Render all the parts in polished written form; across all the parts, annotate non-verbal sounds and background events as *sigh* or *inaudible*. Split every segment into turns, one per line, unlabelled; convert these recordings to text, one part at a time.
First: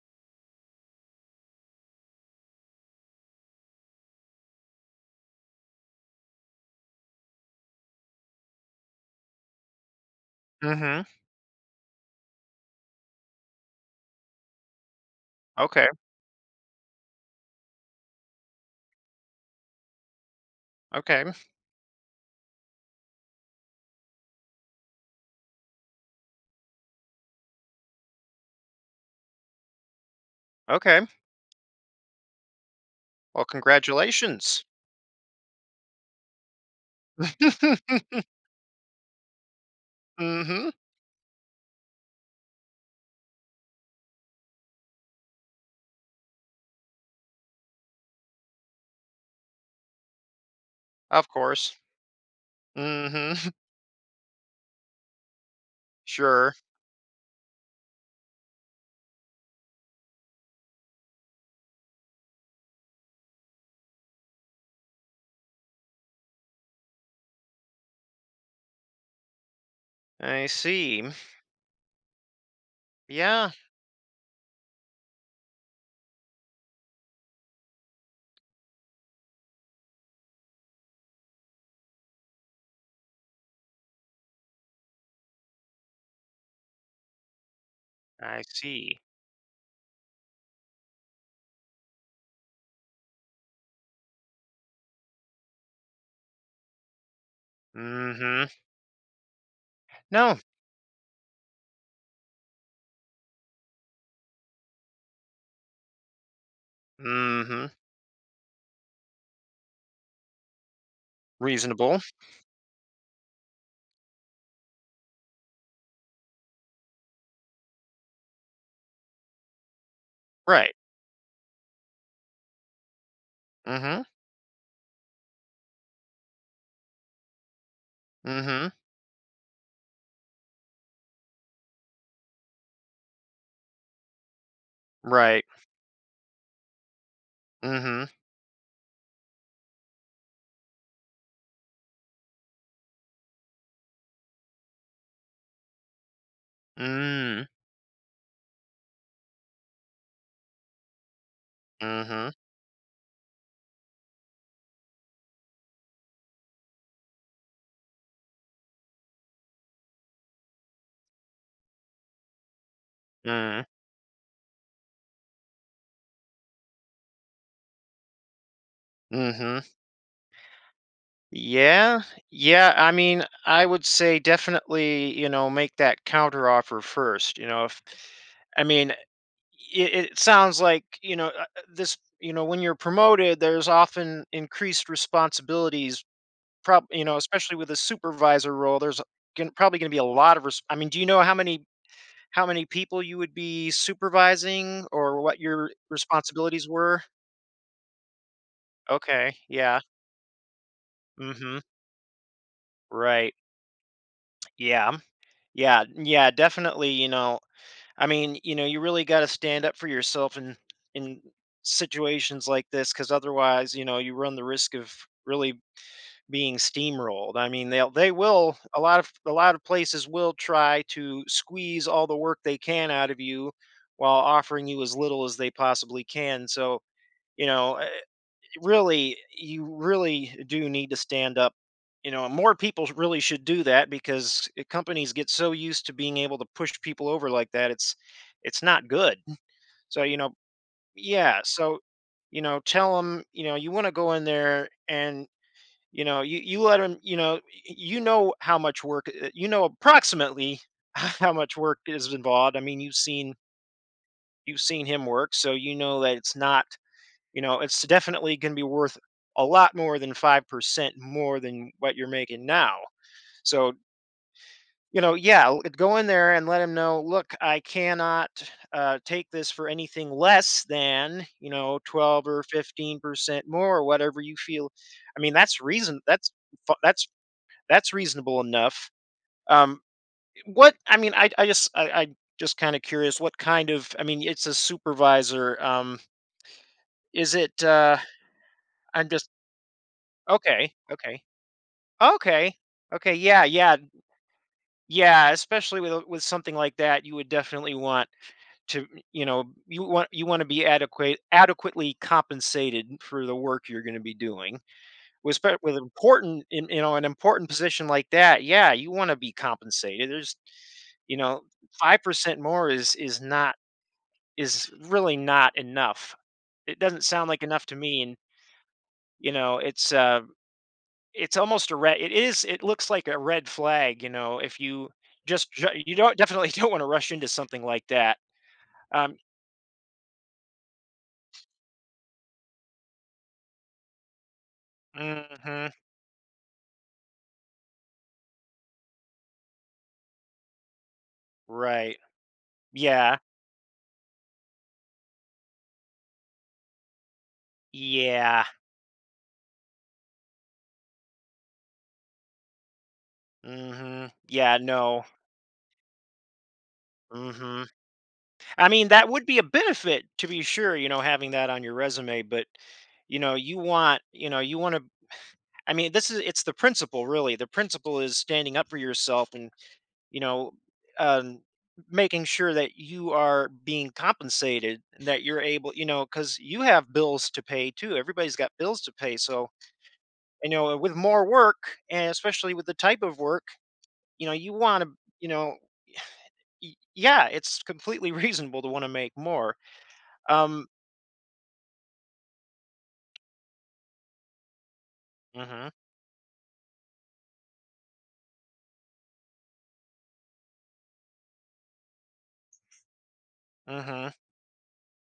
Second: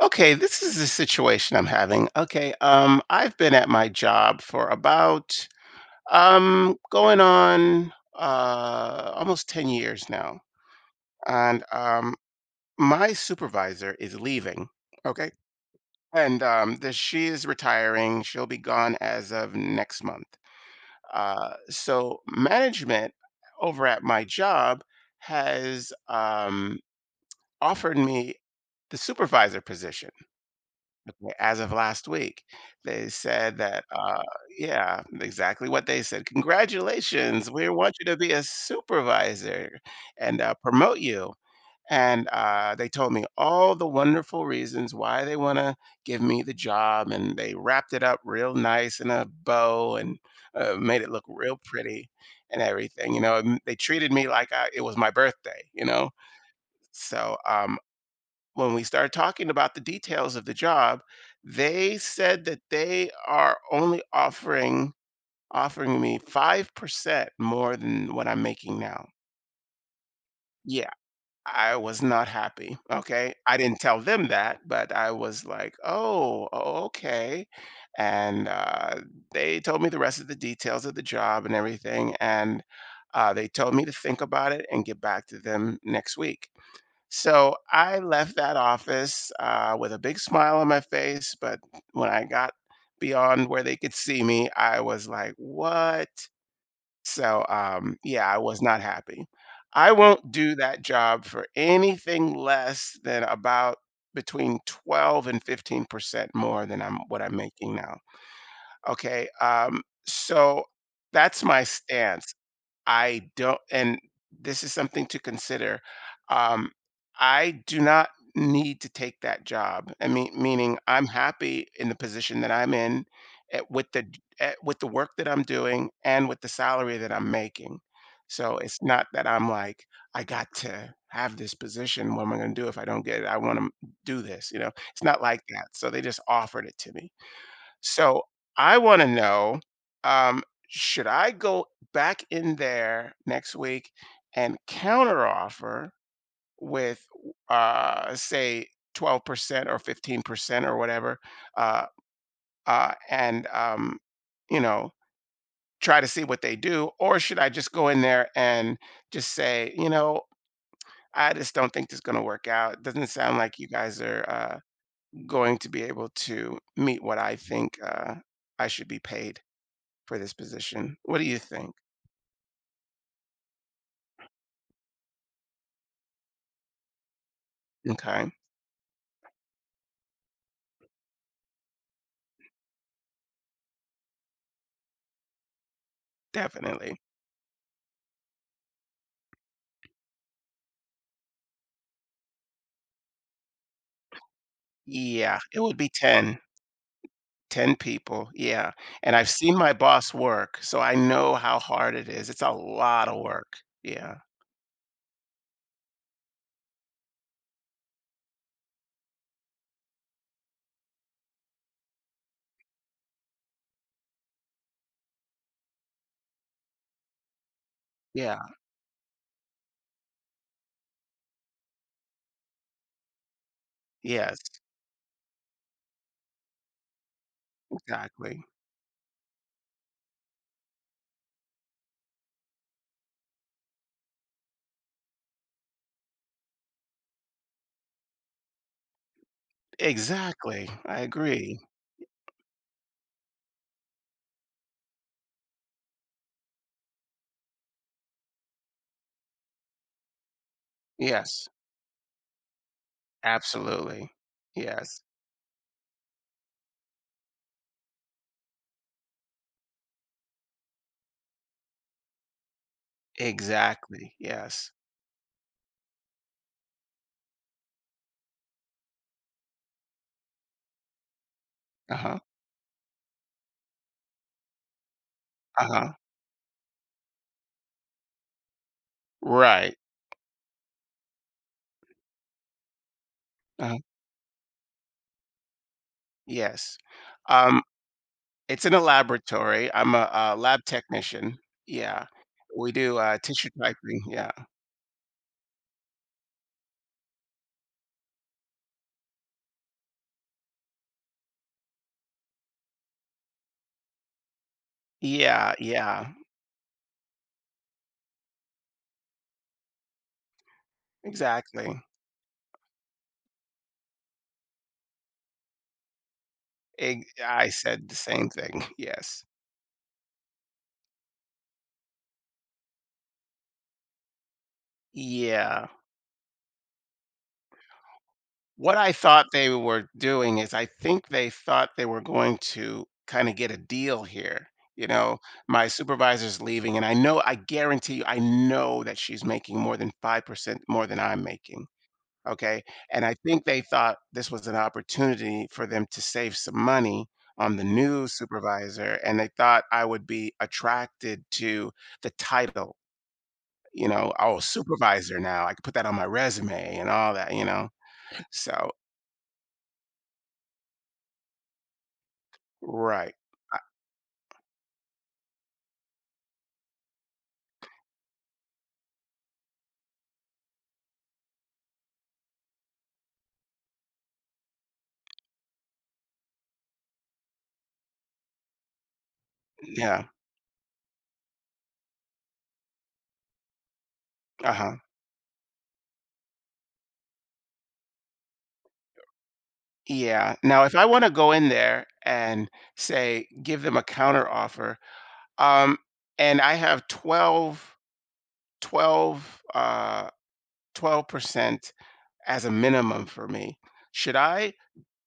Okay, this is the situation I'm having. Okay, I've been at my job for about going on almost 10 years now.
Mhm.
And My supervisor is leaving. Okay.
Okay,
She is retiring. She'll be gone as of next month.
okay,
So management over at my job has offered me the supervisor position.
okay.
As of last week, they
Well,
said that,
congratulations.
yeah, exactly what they said, "Congratulations, we want you to
*laughs*
be a supervisor and,
Mhm.
promote you," and, they told me all the wonderful reasons why they wanna give me the job, and they wrapped it up real nice in a bow and, made it look
Of
real
course.
pretty and everything, you
Mhm.
know,
*laughs*
and they treated me like I it was my birthday, you know?
Sure.
So when we started talking about the details of the job, they said that they are only offering me 5% more than what I'm making now.
I
Yeah,
see.
I was not happy. Okay.
Yeah,
I didn't tell them that, but I was like, oh, okay. And They told me the rest of the details of the job and everything. And they told me to think about it and get back to them next week. So I left
I
that
see.
office with a big smile on my face. But when I got beyond where they could see me, I was like, what? Yeah, I
Mhm.
was not happy. I won't
No.
do that job for anything less than about between 12 and 15% more than I'm what I'm
Mhm.
making now. Okay. Um, so that's my
Reasonable.
stance. I don't and This is something to consider. Um, I do not need to take that job. I mean,
Right.
meaning I'm happy in the position that I'm in at, with the
Mhm.
at, with the work that I'm doing and with the salary that I'm making. So
Mhm.
it's not that I'm like I got to have this position. What am I going to do if I don't get it? I want to do this. You know, it's not like
Right.
that. So they just offered it to me.
Mhm.
So I want to know, um, should I go back in there next week and counter offer with,
Mm.
uh, say, 12% or 15% or whatever, uh,
Mhm.
uh, and, um, you know, try to see what they do? Or should I just go in there and just say, you know, I just don't think this is going to work out. It doesn't sound like
Mm.
you guys are going to be able to meet what I think I should be paid
Mhm.
for this position. What do you think?
Yeah. Yeah, I mean, I would say definitely, you know, make that counteroffer first. you know, if
Okay,
I mean, it, it sounds like, this, you know, when you're promoted, there's often increased responsibilities. Prob
definitely.
You know, especially with a supervisor role, there's probably going to be a lot of I mean, do you know how many, how many people you would be supervising or
Yeah,
what
it
your
would be
responsibilities were?
10 people. Yeah. And I've
Okay,
seen my
yeah.
boss work, so I know how
Mhm.
hard it is. It's a lot of
Right.
work. Yeah.
Yeah. Yeah, yeah, definitely, you know. I mean, you know, you really got to stand up for yourself in situations like this, because otherwise, you know, you run the risk of really being steamrolled. I mean, they
Yeah.
will, a lot of, a lot of places will try to squeeze all the work they can out of you while
Yes,
offering you as little as they possibly can. So, you know,
exactly.
really, you really do need to stand up. You know, and more people really should do that, because companies get so used to being able to push people over like that, it's not good. So you know,
Exactly. I
yeah,
agree.
so you know, tell them, you know, you want to go in there and, you know, you let them you know, you know how much work, you know, approximately *laughs* how
Yes,
much work is involved. I mean, you've seen,
absolutely.
you've seen
Yes,
him work, so you know that it's not, you know, it's definitely gonna be worth a lot more than 5% more than what you're making now. So,
exactly. Yes.
you know, yeah, go in there and let him know, look, I cannot take this for anything less than, you know,
Uh-huh.
12 or 15% more, or whatever you feel. I mean,
Uh-huh.
fu- that's that's reasonable enough.
Right.
Um, what I mean, I just, I just kind of curious what kind
Uh-huh.
of, I mean, it's a supervisor.
Yes.
Is
Um
it,
It's in a
I'm just,
laboratory. I'm a, lab
okay, okay.
technician. Yeah.
Okay.
We do,
Okay. Yeah.
tissue
Yeah.
typing, yeah.
Yeah. Especially with, with something like that, you would definitely want to, you know, you want, you want to be adequately compensated for the work you're going to be doing. With
Yeah,
with
yeah,
important, in, you know, an important position like that, yeah, you want to be compensated. There's, you know,
exactly.
5% more is not, is really not enough. It doesn't
Ig
sound like
I
enough to
said the
me, and
same thing, *laughs* yes.
you know, it's almost a red, it is, it looks like a red flag, you know, if you just
Yeah.
ju you don't definitely *laughs* don't wanna rush into something like that.
What I
Um,
thought they were doing is I think they thought they were going to kinda get a deal here, you know? My
mhm,
supervisor's leaving, and I guarantee you, I know that she's making more than 5% more than I'm making.
right.
Okay, and I
Yeah.
think they thought this was an opportunity for them to save some money on the new
Yeah.
supervisor, and they thought I would be attracted to the title, you
Mhm.
know, "Oh,
Yeah, no.
supervisor now, I could put that on my resume," and all that, you
Mhm.
know?
I
So
mean, that would be a benefit to be sure, you know, having that on your resume, but,
right.
you know, you know, you wanna, I mean, this is, it's the principle, really. The principle is standing up for yourself and, you know, um, making sure that you are being compensated and that you're able, you know, because you have bills to pay too. Everybody's got bills to pay. So,
Yeah.
you know, with more work, and especially with the type of work, you know, you
Uh-huh.
want to, you know, yeah, it's completely *laughs* reasonable to want to make more.
Yeah. Now
Um,
if I wanna go in there and say, give them a counteroffer,
mhm,
um, and I have 12, uh, 12% as a minimum for me.
mhm.
Should I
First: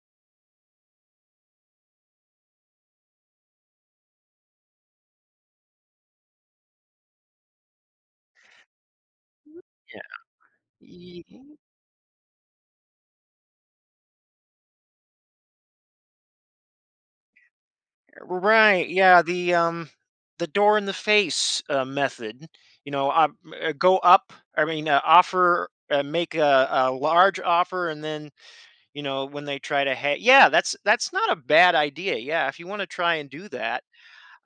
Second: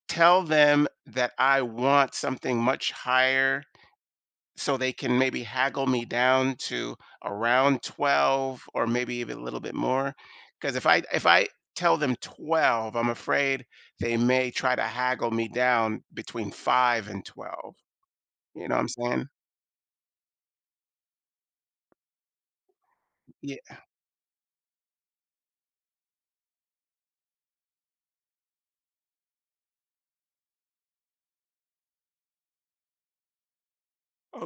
tell them that I want something much higher so they can maybe haggle me down to around 12 or maybe even a little bit more? Because if
Yeah.
I tell them 12, I'm afraid they may try to haggle me down between 5 and 12. You know what
Right.
I'm
Yeah.
saying?
The the door in the face method. You know,
Yeah.
go up. I mean, offer, make a large offer, and then you know when they try to yeah, that's not a bad idea. Yeah, if you want to try and do that.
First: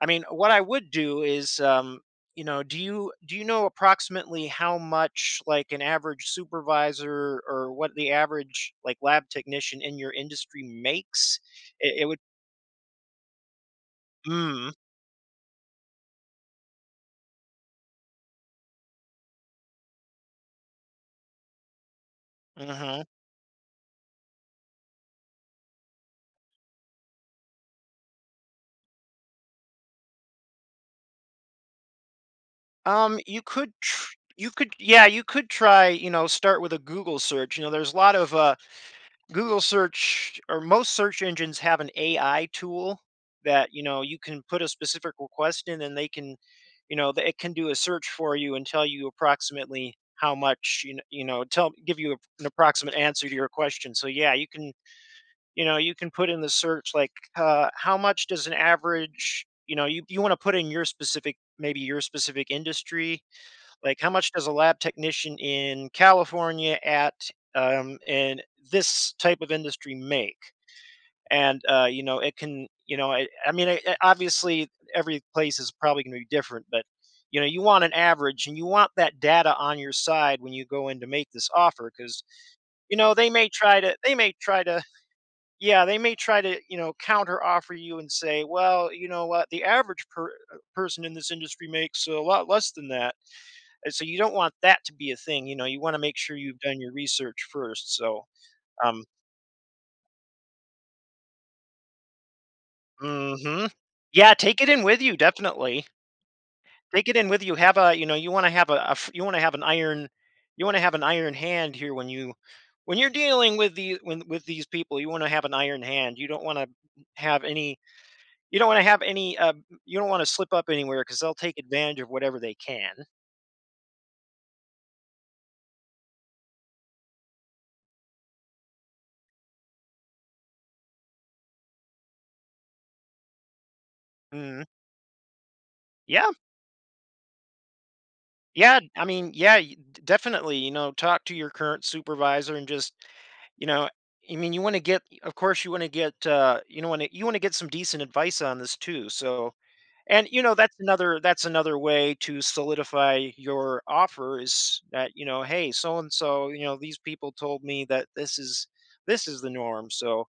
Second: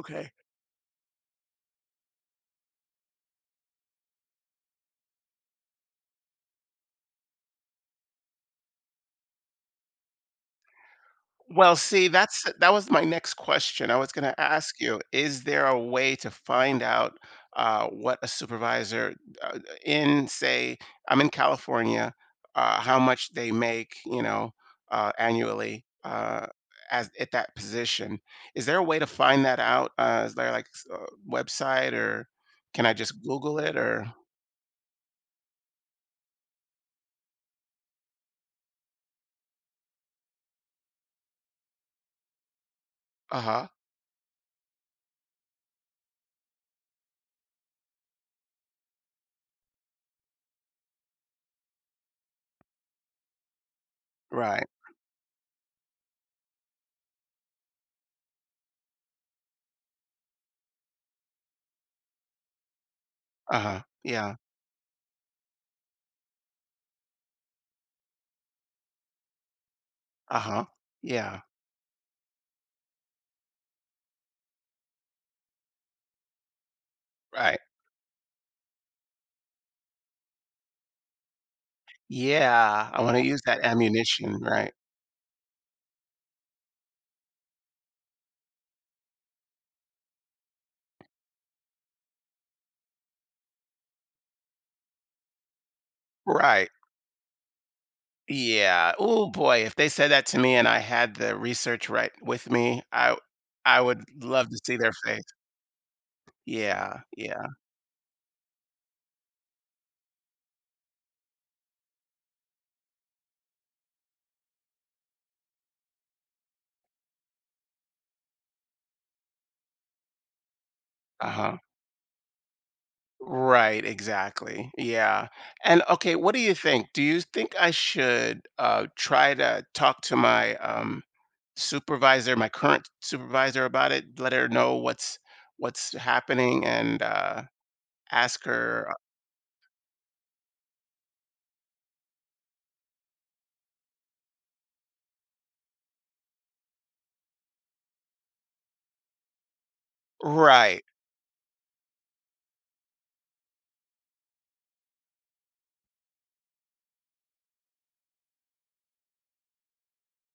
I mean, what I would do is, you know, do you know approximately how much like an average supervisor or what the average, like, lab technician in your industry makes?
Well,
It
see,
would.
that was my next question. I was going to
Mm.
ask you, is there a way to find out what a supervisor uh, in, say, I'm in California, how much they make, you know, annually as at that position? Is there a way to find that out? Is there like a website or can I
Um,
just
you
Google
could
it or?
tr you could, yeah, you could try, you know, start with a Google search. You know, there's a lot of, Google search, or most search engines have an AI tool
Uh-huh.
that, you know, you can put a specific request in, and they can, you know, th it can do a search for you and tell you approximately how much, you know, tell give you an approximate answer to your question. So, yeah, you
Right.
can, you know, you can put in the search like, how much does an average, you know, you wanna put in your specific, maybe your specific industry,
Uh-huh.
like, how much
Yeah.
does a lab technician in California at, in this type of industry make?
Uh-huh. Yeah.
And, you know, it can, you know, I- obviously every place is probably going to be different, but, you know,
Right.
you want an average, and you want that data on your side when you go in to make this offer, because,
Yeah,
you
I
know,
want to use that
they may
ammunition,
try
right?
to, yeah, they may try to, you know, counter offer you and say, well, you know what, the average person in this industry makes a lot less than that, and so you don't want that to be a thing. You know, you wanna make sure you've
Right.
done your research first. So,
Yeah.
um,
Oh boy, if they said that to me and I had the research right with me,
mhm.
I would
Yeah,
love to
take it
see
in
their
with you,
face.
definitely.
Yeah.
Take it in with
Yeah.
you, have a, you know, you wanna have a f you wanna have an iron, you wanna have an iron hand here when you, when you're dealing with the, when with these people, you wanna have an iron hand. You don't wanna have any, you don't wanna have any, you don't wanna slip up anywhere, because 'cause they'll
Uh-huh.
take advantage of whatever they can.
Right, exactly. Yeah. And okay, what do you think? Do you think I should try to talk to my supervisor, my current supervisor about it, let her
Mhm.
know what's
Yeah.
happening and ask
Yeah,
her
I mean, yeah, definitely. You know, talk to your current supervisor and just, you know, I mean, you want to get, of course, you want to get, you know, want to you want to get some decent advice on this too. So, and you know, that's
right.
another, that's another way to solidify your offer, is that, you know, hey, so and so, you know, these people told me that this is, this is the norm. So,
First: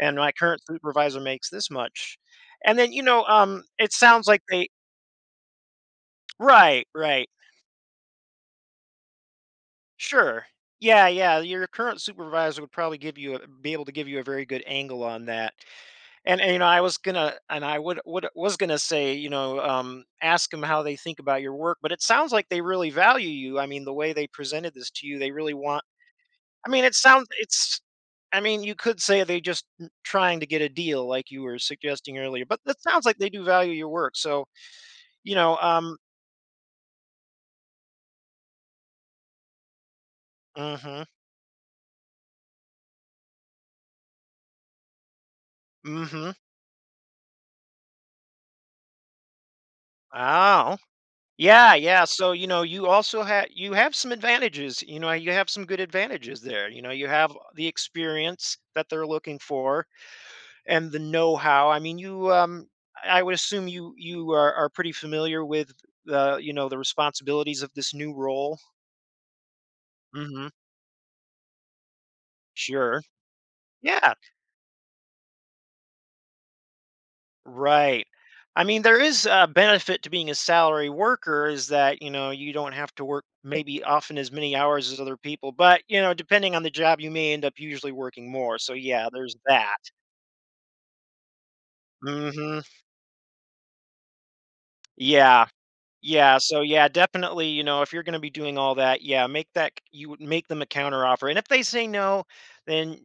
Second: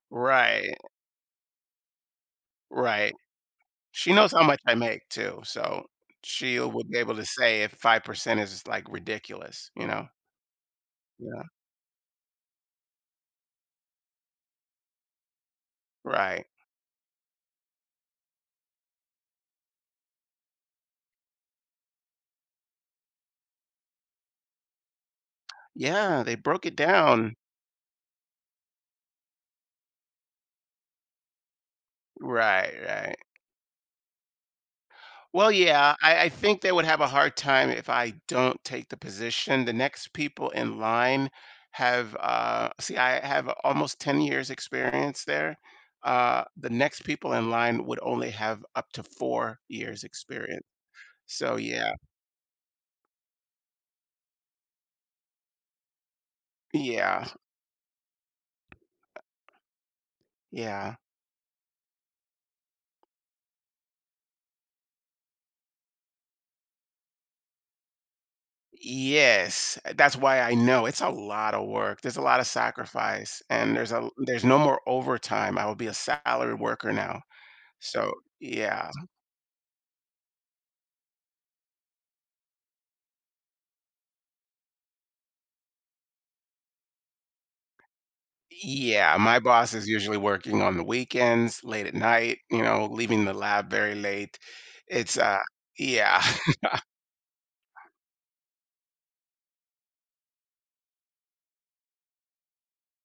and my current
Right.
supervisor makes this much, and then you
Right.
know, it
She
sounds
knows
like
how much
they,
I make too, so she will
right,
be able to
right.
say if 5% is like ridiculous, you know?
Sure. Yeah, yeah.
Yeah,
Your current supervisor would probably give you a, be able to give you a very good angle on that.
right.
And you know, I would, was gonna say, you know, ask them how they think about your work. But it sounds like they really value you. I mean, the way they presented this to you, they really want.
Yeah, they broke
I
it
mean, it sounds
down.
it's. I mean, you could say they just trying to get a deal, like you were suggesting earlier. But
Right,
it sounds like
right.
they do value your work. So you
Well,
know,
yeah, I think they would have a hard time if I don't take the position. The next people in
mm-hmm,
line have, see, I have almost 10 years experience there.
mm-hmm.
The next people in line would only have up to 4 years experience.
Oh,
So
yeah,
yeah,
yeah. So, you know, you have some advantages. You know, you have some good advantages there. You know, you
yeah,
have the experience that they're looking for and
yeah.
the know-how. I mean, you, um, I would assume you, you are pretty familiar with the, you know, the responsibilities of this new role.
Yes, that's why
Mhm.
I know it's a lot of work. There's a lot of
Sure.
sacrifice, and
Yeah.
there's no more overtime. I will be a salaried worker now.
Right.
So
I mean,
yeah,
there is a benefit to being a salary worker, is that, you know, you don't have to work maybe often as many hours as other people, but, you know, depending on the job, you may end up usually working more. So, yeah,
yeah.
there's
My boss is
that.
usually working on the weekends, late at night.
Hmm.
You know, leaving the lab very late. It's
Yeah.
yeah.
Yeah. So,
*laughs*
yeah, definitely, you know, if you're going to be doing all that, yeah, make that, you would make them a counter offer. And if they say no, then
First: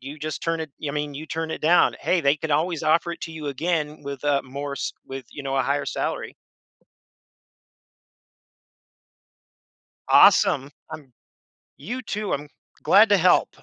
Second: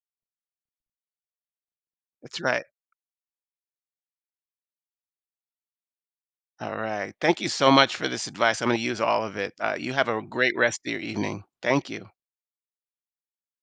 you just turn it, I mean, you turn it down. Hey, they
That's
can
right.
always offer it to you again with, more, with, you know, a higher salary.
All right. Thank you so much for this advice. I'm going to use all of it. You have a great
Awesome.
rest of your
I'm
evening. Thank
You
you.
too. I'm Glad to help.